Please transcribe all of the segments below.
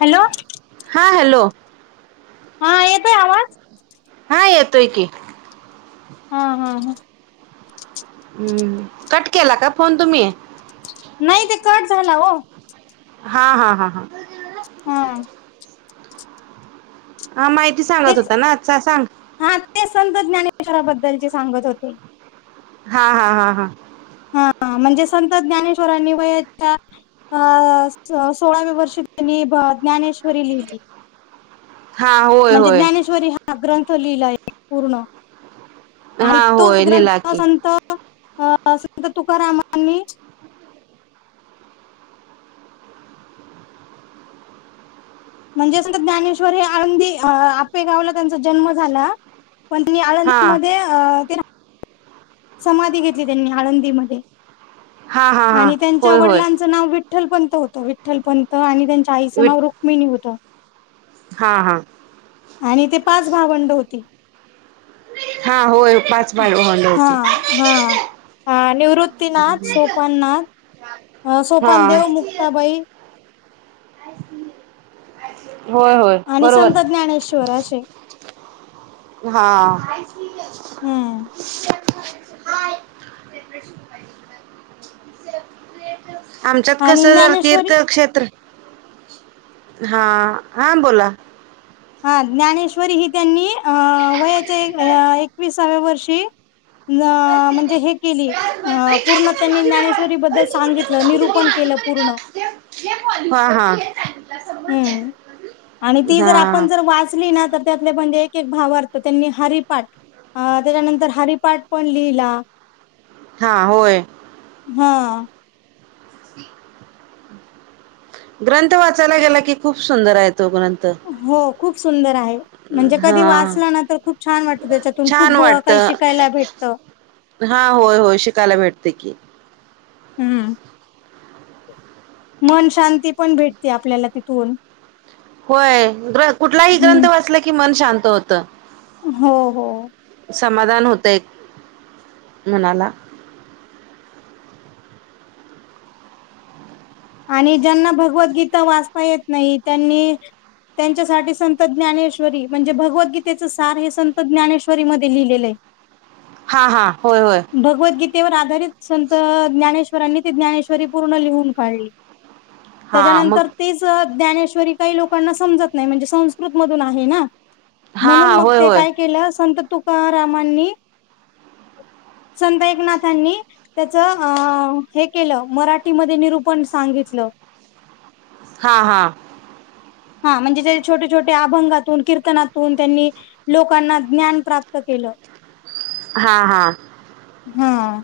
Hello हां hello हा येतय आवाज हा येतोय की हा हा ह हम्म कट केला का फोन तुम्ही नाही ते कट झाला हो हा हा हा हा हा हा माहिती सांगत तेच होता ना आजचा सांग हा ते संत ज्ञानेश्वराबद्दलचे सांगत होते हा हा हा हा हा म्हणजे संत ज्ञानेश्वरांनी वयाच्या अ सोळाव्या वर्षी त्यांनी ज्ञानेश्वरी लिहिली हा होय म्हणजे होय ज्ञानेश्वरी हा ग्रंथ लिहिलाय पूर्ण हा ऐकतोच होय लिहिला ग्रंथ की संत अ संत तुकारामांनी म्हणजे संत ज्ञानेश्वर हे आळंदी आपेगावला त्यांचा जन्म झाला पण तेनी हा आळंदी मध्ये अ ते राहत समाधी घेतली त्यांनी आळंदीमध्ये हा हा हा आणि त्यांच्या होय होय वडिलांच च नाव विठ्ठल पंत होत विठ्ठल पंत आणि त्यांच्या आईचं वि नाव रुक्मिणी होत हा हा आणि ते पाच भावंड होती हा होय पाच [unintelligible] हा हा ह निवृ [unintelligible] अ हा सोपान देव मुक्ताबाई होय होय आणि बरोबर संत ज्ञानेश्वर आहेचे हा हम्म आमच्यात कस आणि जरा ज्ञानेश्वरी तीर्थक्षेत्र हा हा बोला हा ज्ञानेश्वरी ही त्यांनी अ वयाच्या एकविसाव्या वर्षी न म्हणजे हे केली अ पूर्ण त्यांनी ज्ञानेश्वरी बद्दल सांगितलं निरूपण केलं पूर्ण हा हा हम्म आणि ती जर हा आपण जर वाचली ना तर तले म्हणजे एक एक भावारत त्यांनी हरीपाठ अ त्याच्यानंतर हरिपाठ पण लिहिला हा होय हा ग्रंथ वाचायला गेला की खूप सुंदर आहे तो ग्रंथ हो खूप सुंदर आहे म्हणजे हा कधी वाचलं ना तर खूप छान वाटतं त्याच्यातून छान खूप वाटत काही शिकायला भेटतं हा होय होय शिकायला भेटते की, हम्म मन शांती पण भेटते आपल्याला तिथून होय ग कुठलाही ग्रंथ हम्म वाचला की मन शांत होतं. हो हो समाधान होत एक मनाला आणि ज्यांना भगवद्गीता वाचता येत नाही त्यांनी त्यांच्यासाठी संत ज्ञानेश्वरी म्हणजे भगवद्गीतेचं सार हे संत ज्ञानेश्वरी मध्ये लिहिलेलं आहे. [inaudible] हा हा होय होय भगवद्गीतेवर आधारित संत ज्ञानेश्वरांनी ती ज्ञानेश्वरी पूर्ण लिहून काढली हा मग त्याच्यानंतर तेच ज्ञानेश्वरी काही लोकांना समजत नाही म्हणजे संस्कृत मधून आहे ना हा म्हणून हा मग होय ते होय काय केलं संत तुकारामांनी संद एककनाथांनी त्याच अ हे केलं मराठीमध्ये निरूपण सांगितलं हा हा हा म्हणजे छोटे छोटे अभंगातून कीर्तनातून त्यांनी लोकांना ज्ञान प्राप्त केलं. हा हा हम्म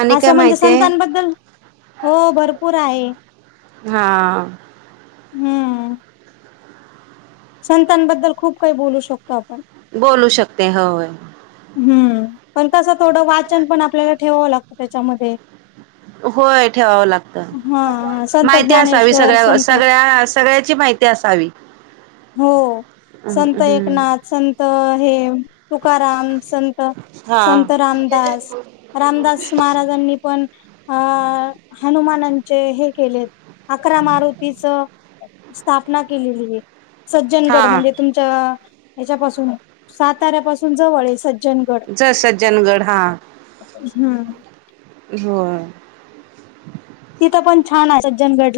आणि काय असं म्हणजे माहिती आहे संतांबद्दल हो भरपूर आहे हां हम्म संतांबद्दल खूप काही बोलू शकतो आपण बोलू शकते हो हम्म पण तसं थोडं वाचन पण आपल्याला ठेवावं लागतं त्याच्यामध्ये होय ठेवावं हा हा लागत संत माहिती असावी ज्ञानेश्वर, सगळ्या संत सगळ्या सगळ्याची माहिती असावी हो हम्म, संत हम्म. एकनाथ संत हे तुकाराम संत हा संत रामदास रामदास महाराजांनी पण अ हनुमानांचे हे केले. अकरा मारुतीच स्थापना केलेली आहे. सज्जनगड, हा म्हणजे तुमच्या हच्यापासून साताऱ्यापासून जवळ आहे सज्जनगड. सज्जनगड हा हम्म होय तिथं पण छान आहे. सज्जनगड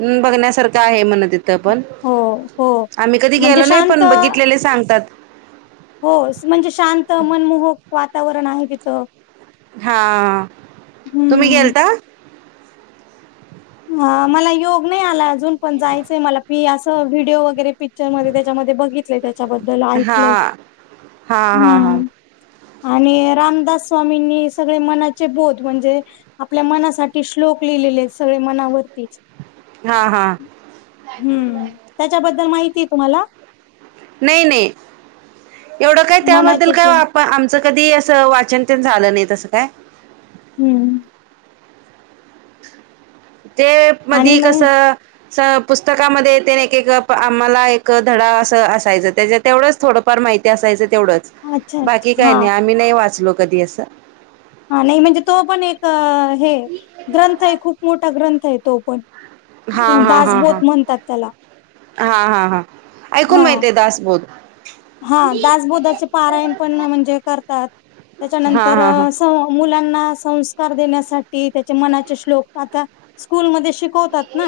हम्म बघण्यासारखं आहे म्हणे तिथं पण. हो, हो. आम्ही कधी म्हणजे गेलो नाही शांत पण बघितलेले सांगतात. हो म्हणजे शांत मनमोहक वातावरण आहे तिथ. हा तुम्ही हम्म. गेलता. हा मला योग नाही आला अजून. पण जायचंय मला. मी असं व्हिडिओ वगैरे पिक्चर मध्ये त्याच्यामध्ये बघित त्याच्याबद्दल हा ऐकलय. हा हा हा हम्म आणि रामदास स्वामींनी सगळे मनाचे बोध म्हणजे आपल्या मनासाठी श्लोक लिहिलेले आहेत. सगळे मनावरती. हा हा हम्म त्याच्याबद्दल माहिती आहे तुम्हाला नाही नाही एवढं काय त्याबद्दल मनाचे काय श्लोक. वा पण आमचं कधी असं वाचन ते झालं नाही तसं काय हम्म ते आणि मधी कस मग पुस्तकामध्ये ते एक एक आम्हाला एक धडा असं असायचं. त्याच्या तेवढंच थोडं फार माहिती असायचं तेवढंच. अच्छा, बाकी अच्छा. काय हा. नाही आम्ही नाही वाचलो कधी असं. हां नायी म्हणजे तो पण एक अं हे ग्रंथ आहे. खूप मोठा ग्रंथ आहे तो पण. हा हा हा दासबोध हा म्हणतात त्याला. हा हा हा ऐकून हा माहितेय दासबोध. हा दासबोधचे पारायण पण म्हणजे करतात. हा त्याच्यानंतर हा हा सौं मुलांना संस्कार देण्यासाठी त्याचे मनाश्लोक आता स्कूलमध्ये शिकवतात ना.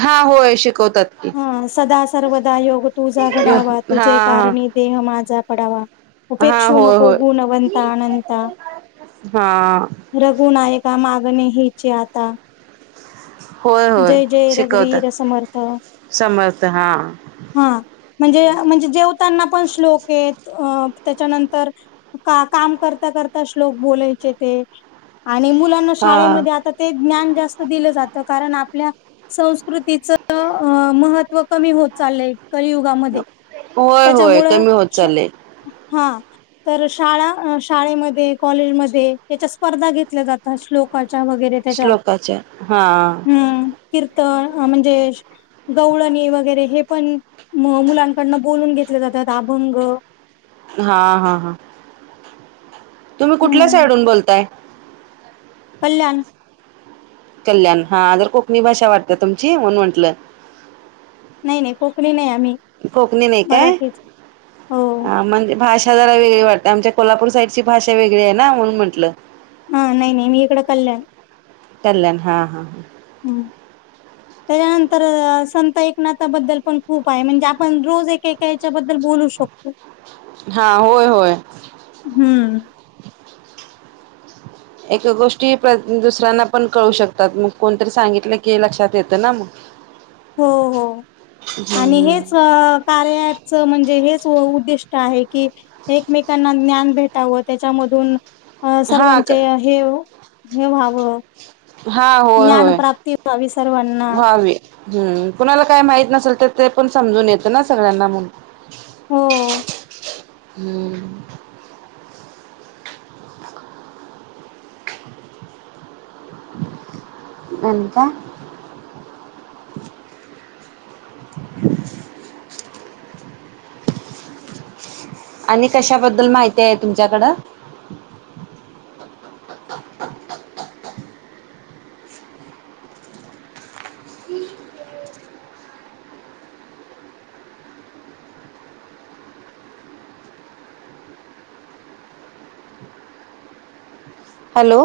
हा होय शिकवतात की हा सदासर्वदा योग तुझा हा घडावा. तुझे हा कारणी देह माझा पडावा. हा उपेक्षू होय नको होय गुणवंता अनंता. हा रघुनायका मागणे हेची आता. होय होय जय जय रघुवीर शिकवतात समर्थ. समर्थ हा हा म्हणजे म्हणजे जेवताना पण श्लोक आहेत. अं त्याच्यानंतर का काम करता करता श्लोक बोलायचे ते आणि मुलां मुलांना हा शाळेमध्ये आता ते ज्ञान जास्त दिलं जात. कारण आपल्या संस्कृतीच अं महत्त्व कमी होत चाललय. कलियुगामध्ये होय होय त्याच्यामुळे कमी होत क्ष चाललंय हां तर शाळा अं शाळेमध्ये कॉलेजमध्ये याच्या स्पर्धा घेतल्या जातात. श्लोकाच्या वगैरे त्याच्या श्लोकाच्या हा हम्म कीर्तन अ म्हणजे गवळणी वगैरे हे पण मुलांकडन बोलून घेतले जातात‌ आभंग हा हा हा तुम्ही कुठल्या हम्म साईडहुन बोलताय. कल्याण. कल्याण, हा जरा कोकणी भाषा वाटते तुमची म्हणून म्हंटल. नायी नायी कोकणी नायी आम्ही. कोकणी नायी काय? मराठीच हो हां म्हणजे भाष षा जरा वेगळी वाटते. आमच्या कोल्हापूर साईडची भाषा वेगळी आहेना म्हणून म्हंटल. ह नाही नाही मी इकडं कल्याण कल्याण हां हां ह. त्यजे नंतर अ संत एकनाथाबद्दल पण खूप आहे म्हणजे आपण रोज एक एक त्याच्याबद्दल बोलू शकतो. हा होय होय. हम. एक गोष्टी प्र दुसऱ्यांना पण कळू शकतात मग कोणतरी सांगितलं की लक्षात येत ना मग. हो हो आणि हेच हम्म अ कार्या ऑपच म्हणजे हेच उ उद्दिष्ट आहे की एकमेकांना ज्ञान भेटावं त्याच्यामधून. अ हा सर्वांचे हे हे व्हाव हा होय ज्ञान होय प्राप्ती व्हावी सर्वांना. ह कुणाला काय माहित नसेल तर ते पण समजून येत ना सगळ्यांना म्हणून. हो. [inaudible] आणि काय. आणि कशाबद्दल माहिती हाय तुमच्याकड. [inaudible] हॅलो.